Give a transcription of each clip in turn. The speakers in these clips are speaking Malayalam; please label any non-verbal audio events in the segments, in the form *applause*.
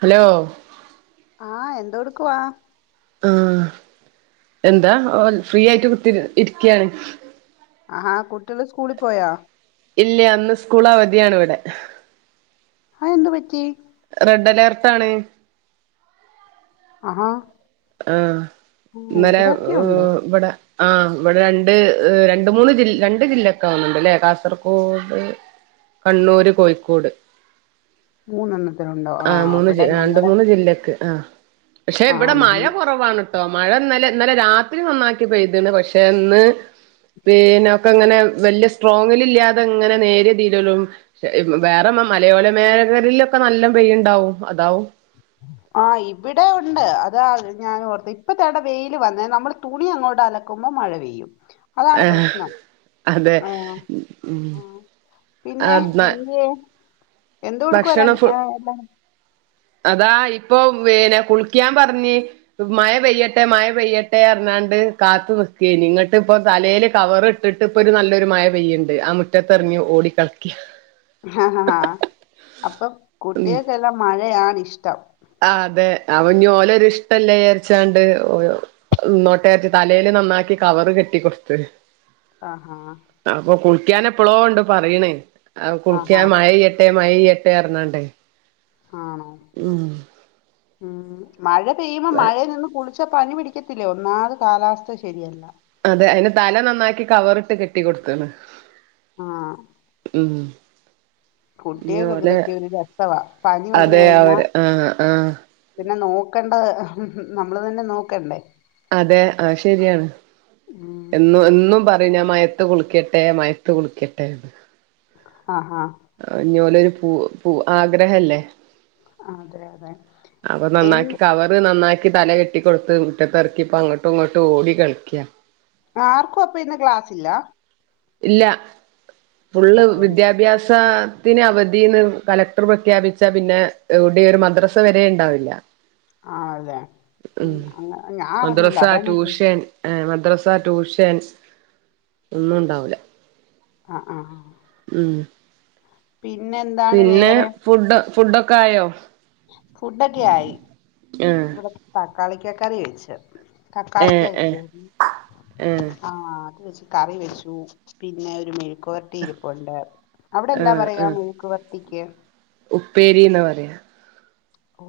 ഹലോ ആഹ് എന്തോടുക്കുവാ ആഹ് എന്താ ഓ ഫ്രീ ആയിട്ട് കുത്തി ഇരിക്കയാണ് ആഹ് കുട്ടികള് സ്കൂളിൽ പോയോ ഇല്യാ ഇന്ന് സ്കൂള് അവധിയാണ് ഇവിടെ അയെന്തു പറ്റീ റെഡ്ഡലേർട്ടാണ് അഹാ ആഹ് ഇന്നലെ ഉണ്ട് ഇവിടെ ആഹ് ഇവിടെ രണ്ട് രണ്ട് മൂന്ന് ജിൽ രണ്ട് ജില്ലൊക്കെ ആവുന്നുണ്ട് ഇല്ലേ കാസർഗോഡ് കണ്ണൂര് കോഴിക്കോട് മൂന്നെണ്ണത്തിനുണ്ടോ ആ ആഹ് മൂന്ന് ഇവിടെ ജ രണ്ടു ഞങ്ങടെ മൂന്ന് ജില്ലക്ക് ആ പക്ഷെ ആ ഇവിടെ ഞ മയ കുറവാണ് ട്ടോ മഴ ഇന്നലെ ഇന്നലെ രാത്രി നന്നാക്കിപ്പെയ്ത്ണ് പക്ഷെ ന്ന് പിന്നെ ഒക്കെ ഇങ്ങനെ വല്യ സ്ട്രോങ്ങിലില്ലാതെ ഇങ്ങനെ നേരിയതില്ലേള്ളൂ വേറെ മലയോല മേഖലയിലൊക്കെ നല്ലം പെയ്യുണ്ടാവും അതാവും ആ ആഹ് ഇവിടെ ഒണ്ട് അതാ ഞാൻ ഓർത്തെ ഇപ്പ തോടെ വെയില് വന്നേ നമ്മള് തുണി അങ്ങോട്ടല ക്കുമ്പോ മഴ പെയ്യും അതാണ് ഏഹ് പ്രശ്നം അതെ ആഹ് ആ പിന്നെ എന്ത്യേ എന്തെടുക്കുവാ ര ഭക്ഷണം ഫു എല്ലാരും അതാ ഇപ്പൊ പിന്നെ കുളിക്കാൻ പറഞ്ഞി മയ പെയ്യട്ടെ മയ പെയ്യട്ടെ പറഞ്ഞോണ്ട് കാത്ത് നിക്കേനി ഇങ്ങട്ട് ഇപ്പം തലേല് കവറ് ട്ടിട്ട് ഇപ്പൊ ഒരു നല്ലൊരു മയ പെയ്യണ്ട് ആ മുറ്റത്ത് ഇറങ്ങി ഓടി കളിക്ക ആഹ് അപ്പൊ കുട്ടികൾക്ക് എല്ലാം മഴയാണ് ഇഷ്ടം ആഹ് അതെ അവഞ്ഞി ഓല് ഒരു ഇഷ്ടല്ലേ വിയാരിച്ചോണ്ട് ഓയോ ന്നോട്ടേറ്റ് തലേല് നന്നാക്കി കവറ് കെട്ടി കൊടുത്ത് ആഹാ അപ്പൊ കുളിക്കാൻ എപ്പോളോ ഓണ്ട് പറയണ് ആഹാ കുളിക്കാൻ മയ പെയ് ട്ടേ മയ പെയ്യട്ടെ പറഞ്ഞോണ്ട് ആണോ ഉം ഉം മഴ പെയ്യുമ്പോ മഴയിൽ നിന്ന് കുളിച്ച് പ പനി പിടിക്കത്തില്ലേ ഒന്നാമത് കാലാവസ്ഥ ശരിയല്ല അതെ അയിന് തല നന്നാക്കി കവറിട്ട് കെട്ടി കൊടുത്താണ് ആഹ് ഉം ഇഞ്ഞ് കുട്ടികക്ക് ഓലെ ഇതൊക്കെ ഒരു രസവാ പനി വന്ന് അതെ കഴിഞ്ഞാ അവര് ആഹ് ആഹ് പിന്നെ നോക്കണ്ടത് നമ്മൾ തന്നെ നോക്കണ്ടേ അതെ ആ ശരിയാണ് ഉം എന്നും എന്നും പറയും ഞാൻ മയത്ത് കുളിക്കട്ടെ മയത്ത് കുളിക്കട്ടെ എന്ന് ആഹാ ഞ്ഞി ഓലെ ഒരു പൂ പൂ ആഗ്രഹല്ലേ ആഹ് അതെ അതെ അപ്പൊ നന്നാക്കി എന്ത് കവറ് നന്നാക്കി തല കെട്ടി കൊടുത്ത് മുറ്റത്ത് എറക്കി ഇപ്പ അങ്ങോട്ടും ഇങ്ങോട്ടും ഓടി കളിക്ക്യാ ആർക്കും അപ്പ ഇന്ന് ക്ലാസില്ലാ ഇല്ല ആ ഫുള്ള് വിദ്യാഭ്യാസ സത്തിന് അവധീന്ന് കലക്ടർ പ്രഖ്യാപിച്ച പിന്നെ എവിടേം ഒരു മദ്രസ വരെ ഇണ്ടാവില്ല ആഹ് അതെ ഉം അങ്ങ ഞാ അറിഞ്ഞില്ല അതാ ഞാ ചോദിച്ചേ. ഏ മദ്രസ ട്യൂഷൻസ് ഒന്നുണ്ടാവൂല. അ ആഹ്. ഉം. എന്താണ് പിന്നെ വേറെ ഫുഡ് ഫുഡൊക്കായോ. ഫുഡൊക്കെയായി ആഹ് ഇവടെ തക്കാളിക്ക കറി വെച്ച്. ഏഹ് തക്കാളിക്ക്യ വെച്ച് ഏഹ് ഉം. ഏഹ് ആഹ് അത് വെച്ച് കറി വെച്ചു പിന്നെ ഒരു മെഴിക്ക് വെര് ട്ടി ഇരിപ്പൊണ്ട് അവിടെ എന്താ പറയാ മെഴുക്കു പരട്ടിക്ക്. ഉപ്പേരിന്നാ പറയാ. ഓ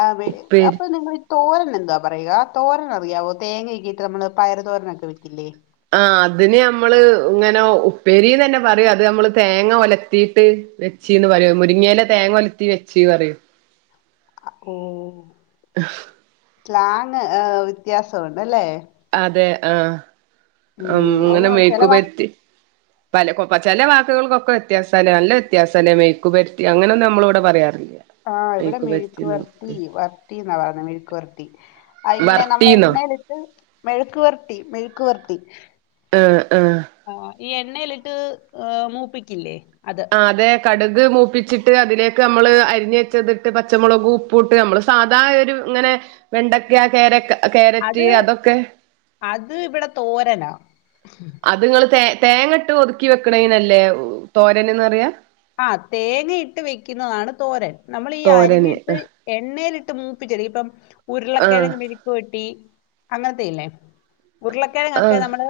അ പി ഉപ്പേരി അപ്പൊ നിങ്ങള്. തോരന് എന്താ പറയുക തോരൻ അറിയാവോ തേങ്ങക്കേ ഇട്ട് നമ്മള് പയറ് തോരന് ഒക്കെ വെക്കില്ലേ. ആഹ് അതിന് ഞമ്മള് ഇങ്ങനൊ ഉപ്പേരിന്ന് തന്നെ പറയും അത് നമ്മള് തേങ്ങ ഒലത്തിട്ട് വെ ച്ചീന്ന് പറയും മുരിങ്ങ എല തേങ്ങ ഓലത്തി വെച്ചിന്ന് പറിം. അ ഓഹ്. ആ് സ്ലാങ്ങ് ആ വ്യത്യാസം ഒണ്ട് അല്ലേ. അതെ ആഹ് ഉം അത് ഇങ്ങനെ ചില വാക്ക് മെയുക്കുപെര്ട്ടി. പല കൊ ചെല വാക്കുകൾക്കൊക്ക വ്യത്യാസാലേ നല്ല വ്യത്യാസാലേ മെയുക്കുപെര്ട്ടി അങ്ങനൊന്നും നമ്മള് വടെ പറയാറില്ല. ആഹ് ഇവിടെ മിഴുക്ക് വര്ത്തി മെഴുക്കുപെരട്ടീന്നൊന്നും വർത്തി ന്നാ പറയുന്നത് മെഴുക്കുവർത്തി. അയിങ്ങനെ നമ്മള് വറട്ടീന്നോ എണ്ണേലിട്ട് മെഴുക്ക് വര്ട്ടി മെഴുക്ക് വര്ട്ടി. ആഹ് ആഹ്. ആഹ് ഈ എണ്ണേലിട്ട് മൂപ്പിക്കില്ലേ അത്. ആഹ് അതെ കടുക് മൂപ്പിച്ചിട്ട് അതിലേക്ക് നമ്മള് അരിഞ്ഞുവെച്ചത്ട്ട് പച്ചമുളകു ഉപ് പുട്ട് നമ്മള് സാധായൊരു ഇങ്ങനെ വെണ്ടക്ക്യ കാരക്ക് അത് കേരറ്റ് അതൊക്കെ. അത് ഇവിടെ തോരനാ. അത്ങ്ങള് തേ തേങ്ങട്ട് ഒതുക്കിവെക്ക്ണേനല്ലേ തോരനെന്നു പറയാ. ആഹ് തേങ്ങയിട്ട് വയ്ക്കുന്നതാണു തോരൻ. നമ്മളീ തോരന് അരിഞ്ഞിട്ട് എണ്ണയിലിട്ടുമൂപ്പിച്ചെടുക്കും ഇപ്പം ആ ഉരുളക്കിഴങ്ങു മെഴുക് ആ ക്കുവട്ടി അങ്ങനത്തെയില്ലേ ആ ഉരുളക്കിഴങ്ങൊക്കെ നമ്മള്.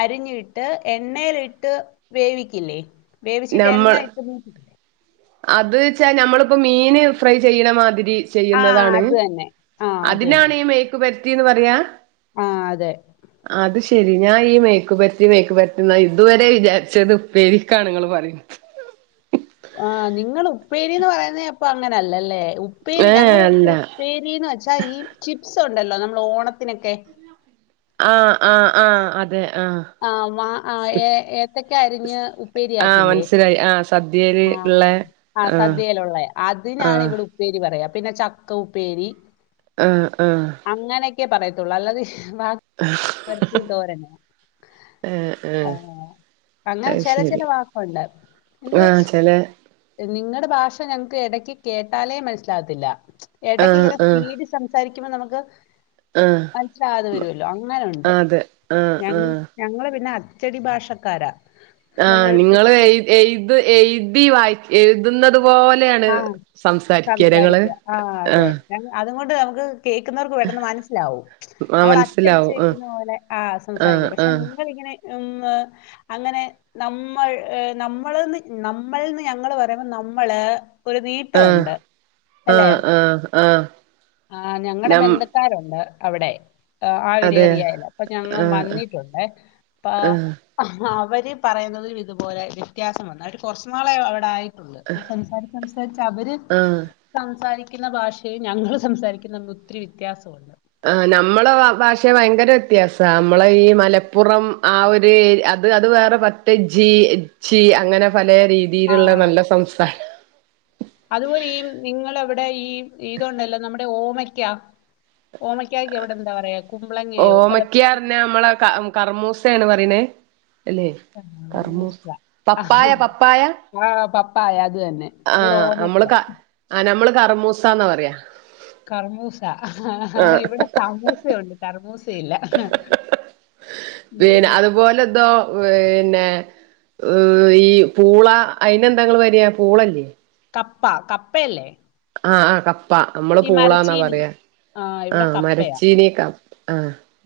അരിഞ്ഞ് ഇട്ട് എണ്ണേലിട്ട് വേവിക്കില്ലേ വേവ് നമ്മൾ അതുവച്ചാ നമ്മള്പ്പ മീന് ഫ്രൈ ചെയ്യണമാതിരി. ആ ചെയ്യുന്നതാണ് അത് തന്നെ ആ അത് അതിനാണീ മെഴുക്കു പര്ട്ടിന്ന് പറയാ. ആഹ് അതെ. അത്ശെരി ഞാ ഈ മെയുക്കുപര്ട്ടി മെയുക്കു പര്ട്ടി ന്ന ഇതുവരെ വിചാരിച്ചത് ഉപ്പേരിക്കാണ്ങ്ങള് പറ ആഹ്‌ നിങ്ങളുപ്പേരീന്നു പറയുന്നെയപ്പൊ അങ്ങനല്ലല്ലേ ഉപ്പേരി ഏ ഞങ്ങടെയിവിടുത്തെ ഉ അല്ല ഉപ്പേരീന്ന് വെച്ചാ ഈ ചിപ്സുണ്ടല്ലോ നമ്മള് ഓണത്തിനൊക്കെ. ആഹ് ആഹ് ആഹ് ആഹ് അതെ ആഹ്. ആഹ് മാ ആ ഏ ഏത്തക്ക്യാ അരിഞ്ഞ്. ആഹ് ഉപ്പേരിയാക്കില്ലേ മൻസ്സിലായി ആഹ്. സദ്യയില് ആഹ് ഇള്ള ആ ആഹ് സദ്യയിലുള്ളേ അത് ആഹ് ഞാനിവിടു ഉപ്പേരി പറയാ പിന്നെ ചക്ക ഉപ്പേരി. ആഹ് ആഹ്. അങ്ങനെക്കേ പറയത്തൊള്ളൂ അല്ലാതെ ശ് വ മെഴുക്കുവരട്ടി, തോരന ഏഹ് ഏഹ് ആഹ് അങ്ങനെ അത് ചല ചല ശരി വാക്കുണ്ട് എന്തോ ആഹ് ചെലെ നിങ്ങളുടെ ഭാഷ ഞങ്ങക്കിടക്കുകേട്ടാലേ മനസ്സിലാകത്തില്ല, ആഹ് ആഹ് ഇടക്കിങ്ങനെസ്പീഡ് സംസാരിക്കുമ്പ നമുക്ക് ആഹ് ആഹ് മനസ്സിലാകാതെ വരുമല്ലോ അങ്ങനെണ്ട്. അതെ ആഹ് ഞങ്ങ് ആഹ് ഞങ്ങളു പിന്നെ അച്ചടി ഭാഷക്കാരാ ആഹ് നമ്മുടെ നിങ്ങള് ടെക്സ്റ്റിലൊക്കെ എഴുത് എഴുതി വായി എഴുതുന്നതു പോലെയാണ് ആഹ് സംസാരിക്കാലേ ങ്ങള് ആ ഞങ്ങാ അതുകൊണ്ടു നമുക്ക് കേക്കുന്നവർക്കു പെട്ടെന്നു മനസ്സിലാവും ആഹ് നമ്മള് അച്ചടിച്ചു മനസ്സിലാവും വെക്കുന്നപോലെ ആ ആഹ് സംസാരിക്കും. പക്ഷെ ആഹ് നിങ്ങളിങ്ങനെ ഉമ് അങ്ങനെ നമ്മൾ ഏ നമ്മളെന്നു നമ്മൾ എന്നു ഞങ്ങളു പറയുമ്പോൾ ഞമ്മള് ഒരു ആഹ് നീട്ടമുണ്ട് അല്ലെ ആഹ് ആഹ്, ആഹ് ആ ഞങ്ങടെ നം ബന്ധുക്കാരുണ്ട് അവിടെ ആ അതെ ഒരേറിയാല്‌ അപ്പൊ ഞങ്ങ ആഹ് വന്നിട്ടുണ്ടേ അപ്പാ ആഹ് ആ അവരുപറയുന്നതു മിതുപോലെ വ്യത്യാസം വന്നു. അവര് കൊറച്ചു നാളെയവിടെ ആയിട്ടൊള്ള് പ്പംസംസാര സംസാരിച്ചവര് ആഹ് സംസാരിക്കുന്ന ഭാഷയും ഞങ്ങളു സംസാരിക്കുന്നതും ഒത്തിരി വ്യത്യാസമുണ്ട്. ആ നമ്മടെ ഭാഷ ഭയങ്കര വ്യത്യാസ നമ്മളയീ മലപ്പുറം ആയൊരു ഏരി അത് അതുവേറെ പത്ത് ജി ചി അങ്ങനെ പലേ ആ രീതിയിലുള്ള നല്ല സംസാരം അതുപോലെ യീ നിങ്ങളവിടെ യീ ഇതുണ്ടല്ലോ നമ്മുടെ ഓമയ്ക്കാ ഓമയ്ക്കാ ക്കവിടെ എന്താ പറയാ കുമ്പളങ്ങയോ അല്ല ഓമക്കാ ർഞ്ഞാ നമ്മളെ ക കറുമൂസേണ് പറിണേ അല്ലേ മൂസ കറമൂസ പപ്പായ പപ്പായ ആ പപ്പായ അതുതന്നെ ഇവിടെ ഓമക്ക ആ നമ്മള് കറുമൂസാന്നു പറയാ കർമൂസ ആഹ് ഇവിടെ സമൂസ ഉണ്ട് കർമൂസ ഇല്ല പിന്നെ അതുപോലെ ഇതോ പിന്നെ ഹ് ഈ പൂളാ അയിന് എന്താ ങ്ങള് പരയ പൂള ല്ലേ കപ്പ കപ്പയല്ലേ ആ ആ കപ്പ നമ്മള് ഈ പൂളാന്നാ മരച്ചീനി പറയാ ആ ഇവിടെ കപ്പയാ മരച്ചീനി കപ്പ് ആ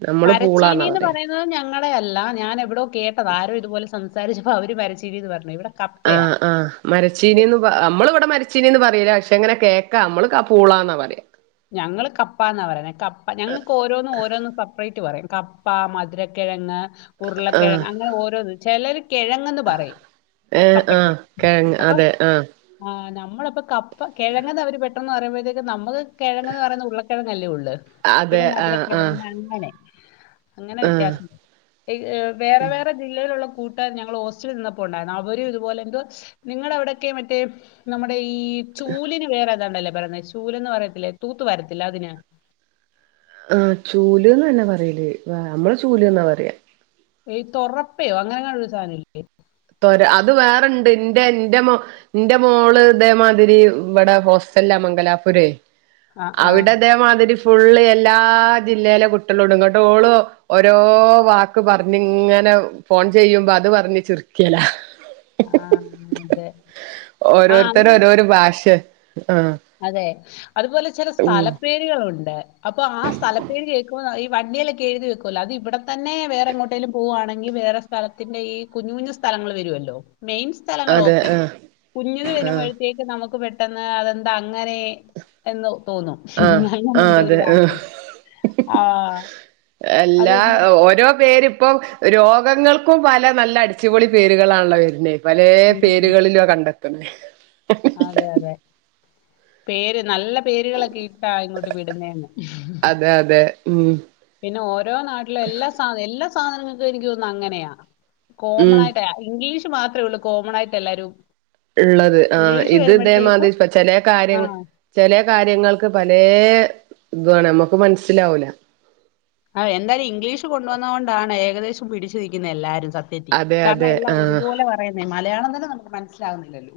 നമ്മള് പൂളാന്നാ പറയാ അത് ഞങ്ങളെ അല്ല ഞാൻ എവിടോ കേട്ടതാ ആരോ ഇതുപോലെ സംസാരിച്ചപ്പോ അവര് മരച്ചീനീന്ന് പറഞ്ഞു ഇവിടെ കപ്പയാ ആഹ് ആഹ് മരചീനീന്ന് പ അമ്മള് ഇവിടെ മരച്ചീനീന്ന് പറയില്ല പക്ഷെ അങ്ങനെ കേക്കാ അമ്മള് ക പൂളന്നാ പറയാ ഞങ്ങള് കപ്പന്ന പറയുന്ന കപ്പ ഞങ്ങക്ക് ഓരോന്നും ഓരോന്നും സെപ്പറേറ്റ് പറയും കപ്പ മധുരക്കിഴങ്ങ് ആഹ് ഉർളക്കിഴങ് അങ്ങനെ ഓരോന്ന് ചിലര് കിഴ ങ്‌ എന്ന് പറയും ഏഹ് കപ്പക്ക് ആഹ് കിഴങ്ങ് അപ്പ അതെ ആഹ് ആ നമ്മളപ്പൊ കപ്പ കിഴങ്ങന്ന് അവര് പെട്ടന്ന് പറയുമ്പോഴത്തേക്ക് നമ്മക്ക് കിഴങ്ങ്ന്ന് പറയുന്ന ഉള്ളക്കിഴങ്ങല്ലേ ഉള്ളൂ പിന്നെ അതെ മധുര ആഹ് ആഹ് കിഴങ്ങ് അങ്ങനെ അങ്ങനെ ആഹ് വ്യത്യാസം വരും എ ഈ വേറെ വേറെ ജില്ലയിലുള്ള കൂട്ടുകാര് ഞങ്ങള് ഹോസ്റ്റലിൽ നിന്നപ്പോ ഉണ്ടായിരുന്നു അവരും ഇതുപോലെ എന്തുവാ നിങ്ങള അവിടൊക്കെ മറ്റേ നമ്മുടെ ഈ ചൂലിന് വേറെഏതാണ്ടല്ലേ പറയുന്നേ ചൂലന്ന് പറയത്തില്ലേ തൂത്തു വാരത്തില്ലേ അതിന് ആ ചൂല് ന്ന് തന്നെയാ പറയല് നമ്മള് ചൂല് ന്നാ പറയാ ഈ തൊറപ്പയോ അങ്ങനെങ്ങാണൊ ഒരു സാധനം ഇല്ലേ തൊര അത് വേറെണ്ട് എന്റെ എന്റെ മൊ ഇന്റെ മോള് ഇതേമാതിരി ഇവിടെ ഹോസ്റ്റലില മംഗലാപുരെ ആ ആ അവിടെ ഇതേമാതിരി ഫുള്ള് എല്ലാ ജില്ലയിലെ കുട്ടികള ഇടു ന്നിട്ട് ഓളു ഓരോ വാക്ക് പറഞ്ഞ ഇങ്ങനെ ഫോൺ ചെയ്യുമ്പോ അത് പറഞ്ഞ് ചിരിക്കല ആ അതെ ആ ഓരോരുത്തരെ അങ്ങനെ ഓരോരോ ഭാഷ ആഹ ആഹ് അതെ അതുപോലെ ചില ഉം സ്ഥലപ്പേര് കുട്ടികളുണ്ട് അപ്പോ ആ സ്ഥല പേര് കേക്കുമ്പോ വണ്ടിലൊക്കെ എഴുതി വെക്കുല്ലോ അത് ഇവിടെ തന്നെ വേറെ എങ്ങോട്ടേലും പോവുവാണെങ്കിൽ വേറെ സ്ഥലത്തിന്റെ ഈ കുഞ്ഞു കുഞ്ഞു സ്ഥലങ്ങൾ വരുല്ലോ മെയിൻ മെയിൻ സ്ഥലങ്ങള് അതെ ഒക്കെ ആഹ് കുഞ്ഞത് ആഹ് വരുമ്പോഴത്തേക്ക് നമുക്ക് പെട്ടെന്ന് അതെന്താ അങ്ങനെ എന്ന് തോന്നും ആഹ് ഞ ഞാൻ ആഹ് എന്ത ഒരു അതെ ആഹ് വാട്ടം ആ അത് എല്ലാ എന്ത്? ഓരോ പേരിപ്പം രോഗങ്ങൾക്കും പല നല്ല അടിച്ചുപൊളി പേരുകളാണല്ലോ വരുന്നത് പലേ ഉം പേരുകളിലും കണ്ടെ *unintelligible* അതെ അതെ പേര് നല്ല പേരുകളൊക്കെ ഇട്ടാ ഇങ്ങോട്ട് വിടുന്നേ ന്ന് അതെ അതെ ഉം പിന്നെ ഓരോ നാട്ടിലും എല്ലാ സാധ എല്ലാ സാധനങ്ങൾക്കും എനിക്ക് തോന്നുന്നു അങ്ങനെയാ കോമൺ ഉം ആയിട്ട ഇംഗ്ലീഷ് മാത്രമേ ഉള്ളൂ കോമൺ ആയിട്ട് എല്ലാരും ഇള്ളത് ആ ഇത് ഇതെ മാതിരി ഇപ്പ ചില ആ കാര്യങ്ങ ചെലേ കാര്യങ്ങൾക്ക് പല ഇതുആണ് നമ്മുക്ക് മനസ്സിലാവൂല ആ എന്തായാലും ഇംഗ്ലീഷ് കൊണ്ടുവന്നത് കൊണ്ടാണ് ഏകദേശം പിടിച്ചിരിക്കുന്ന എല്ലാവാരും സത്യ അതെ *unintelligible* കാരണം അതെ എല്ലാം ആഹ് ഒരുപോലെ വര പറയന്നെ മലയാളം തന്നെ നമുക്ക് മനസ്സിലാവുന്നില്ലല്ലോ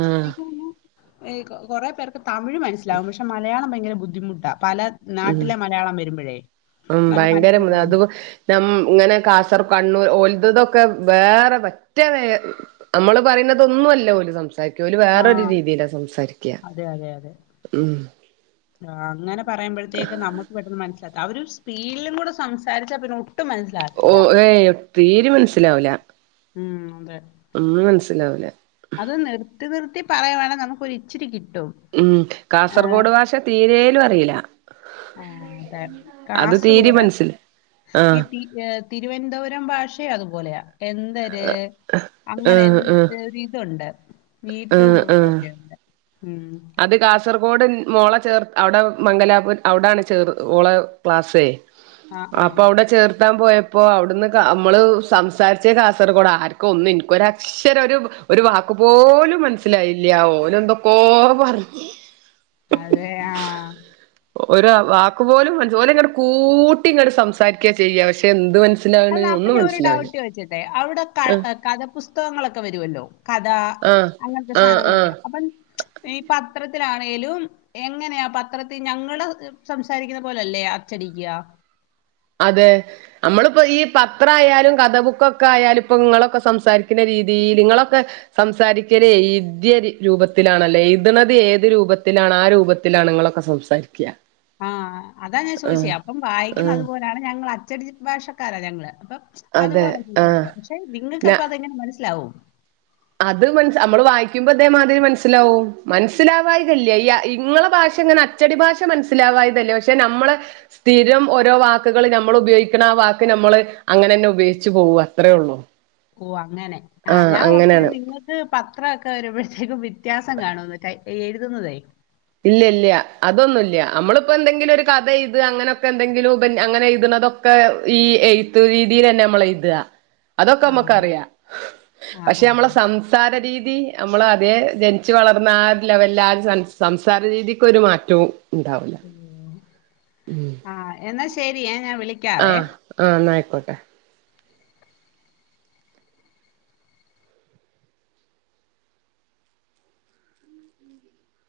ആഹ് തോന്നുന്നെ കുറെ പേർക്ക് തമിഴ് മനസ്സിലാവും പക്ഷെ മലയാളം ഭയങ്കര ബുദ്ധിമുട്ടാ പല ഉം നാട്ടിലെ മലയാളം വരുമ്പോഴേ ഉം ഭയങ്കരം അത് നമ്മ ഇങ്ങനെ കാസർ കണ്ണൂർ ഒലുതതൊക്കെ വേറെ മറ്റേ വേ നമ്മള് പറയുന്നതൊന്നുല്ല ഓല് സംസാരി സംസാരിക്ക ഓല് വേറൊരു ആഹ് രീതിയിലാ സംസാരിക്യാ ഉം ആ അങ്ങനെ പറയുമ്പോഴത്തേക്ക് നമ്മുക്ക് പെട്ടെന്ന് മനസ്സിലാക്ക അവര് ഒരു സ്പീഡിലും കൂടെ സംസാരിച്ചാ പിന്നെ ഒട്ടും മന ഓ ഏയ് തീരിം മനസ്സിലാവൂല്ല ഉം അതെ ഒന്നും മനസ്സിലാവൂല അത് നിർത്തി നിർത്തി പറയുകവാണെ നമുക്കൊരിച്ചിരി കിട്ടും ഉം ആഹ് കാസർഗോഡ് ഭാഷ തീരേലും അറിയില്ല ആഹ് അതെ അത് തീരെ കാസർഗോഡ് മനസ്സിൽ ഈ ആഹ് തിരുവനന്തപുരം ഭാഷയു അതുപോലെയാ എ ന്തര് ആഹ് അങ്ങനെ ആഹ് എന്ത് ഒരിതുണ്ട് നീട്ടും ആഹ് കുത്തും ആഹ് ഒക്കെ ഉണ്ട് ഉം അത് കാസർഗോഡ് ൻ മോള ചേർ അവടെ മംഗലാപു അവിടാണ് ചേർ ഓളെ ക്ലാസ്സേയ് ആ ആ അപ്പൊ അവടെ ചേർ ത്താൻ പോയപ്പോ അവിടുന്ന് ക അമ്മള് സംസാരിച്ച കാസർഗോഡ ആർക്കും ഒന്നും ഇൻകൊരക്ഷര ഒരു ഒരു വാക്ക് പോലും മനസ്സിലായില്ല ഓനെന്തൊക്കോ പറഞ്ഞ അതെ ആഹ് ഒരാ വാകു പോലും മനസ്പോലെ ഓല്ങ്ങട്ട് കൂട്ടി ങ്ങട്ട് സംസാരിക്കചെയ്യ പക്ഷെ എന്ത് മന അല്ല അപ്പ ഞാ ഒരു ഡൗട്ട് ചോയ്ച്ചട്ടെ അവടെ ക ആഹ് കഥപുസ്തകങ്ങളൊക്കെ വരുവല്ലോ കഥാ ആഹ് അങ്ങനത്തെ ആഹ് ആഹ് സായനങ്ങളൊക്കെയാ അപ്പം ഈ പത്രത്തിലാണേലും എങ്ങനെയാ പത്രത്തിൽ ഞങ്ങള് സംസാരിക്കുന്ന പോലല്ലേ അച്ചടിക്കാ അതെ അമ്മളിപ്പോ ഈ പത്ര ആയാലും കഥ ബുക്കൊക്കെ ആയാലും ഇപ്പൊ ഇങ്ങളൊക്കെ സംസാരിക്കുന്ന രീതീല് ഇങ്ങളൊക്കെ സംസാരിക്കല് ഇദ്യ രൂപത്തിലാണല്ലേ എഴ്ത്ണത് ഏത് രൂപത്തിലാണ് ആ രൂപത്തിലാണ് ഇങ്ങളൊക്കെ സം സാരിക്ക്യാ ആഹ് അതാ ഞാൻ ചോദിചെ അപ്പം വായിക്കുന്ന ആഹ് അതുപോലെയാണ് ഞങ്ങൾ അച്ചടി ഭാഷക്കാരാ ഞങ്ങള് അപ്പൊ അതെ അതുപോലെ ആഹ് സംസാരിക്കാം പക്ഷെ നിങ്ങൾക്ക് ന അപ്പ അതെങ്ങനെ മനസ്സിലാവും അത് മൻസ അമ്മള് വായിക്കുമ്പോഇതേമാതിരി മനസ്സിലാവും. മനസ്സിലാവായികല്യ ഈ ഇങ്ങളെ ഭാഷ ഇങ്ങനെ അ അച്ചടി ഭാഷ മനസ്സിലാവായികല്ല പക്ഷെ ഞമ്മളെ സ്ഥിരം ഓരോ വാക്കുകള് ഞമ്മള്പയോഗിക്കണ ആ വാക്ക് ഞമ്മള് അങ്ങനെന്നെ ഉപയോഗിച്ച് പോവാ അത്രേ ഒള്ളൂ ഓഹ് അങ്ങനെ ആഹ് ഞാൻ ഓർത്തിനി നിങ്ങ ക്ക്‌ പത്രൊക്കെ വരുമ്പോഴത്തേക്കും വ്യത്യാസം കാണോന്ന് എഴുതുന്നതേയ് ഇല്ല്യ ഇല്ല്യ അതൊന്നുല്ല്യാ അമ്മളിപ്പോ എന്തെങ്കിലൊരു കഥ എയ്ത് അങ്ങനെയൊക്കെ ന്തെങ്കിലും ഉപന്ന്യ അങ്ങനെയ്ത്ണതൊ ക്കെ ഈ എയ്ത്ത് രീതിലെന്നെ അമ്മളെയ്താ അതൊക്കെ ആ. അമ്മക്കറിയാ ആ ആ. പക്ഷെ അമ്മളെ സം സംസാര രീതി, അമ്മള് അതേ ജനിച്ച് വളർന്ന ആ ഒര് ലെവല്ല ആ ഒര് സ സംസാര രീതിക്കൊരു മാറ്റവും ണ്ടാവൂല ആഹ് എന്നാ ശരിയേ ഞാൻ വിളി ആഹ് ആഹ് ന്നാ ആയിക്കോട്ടെ.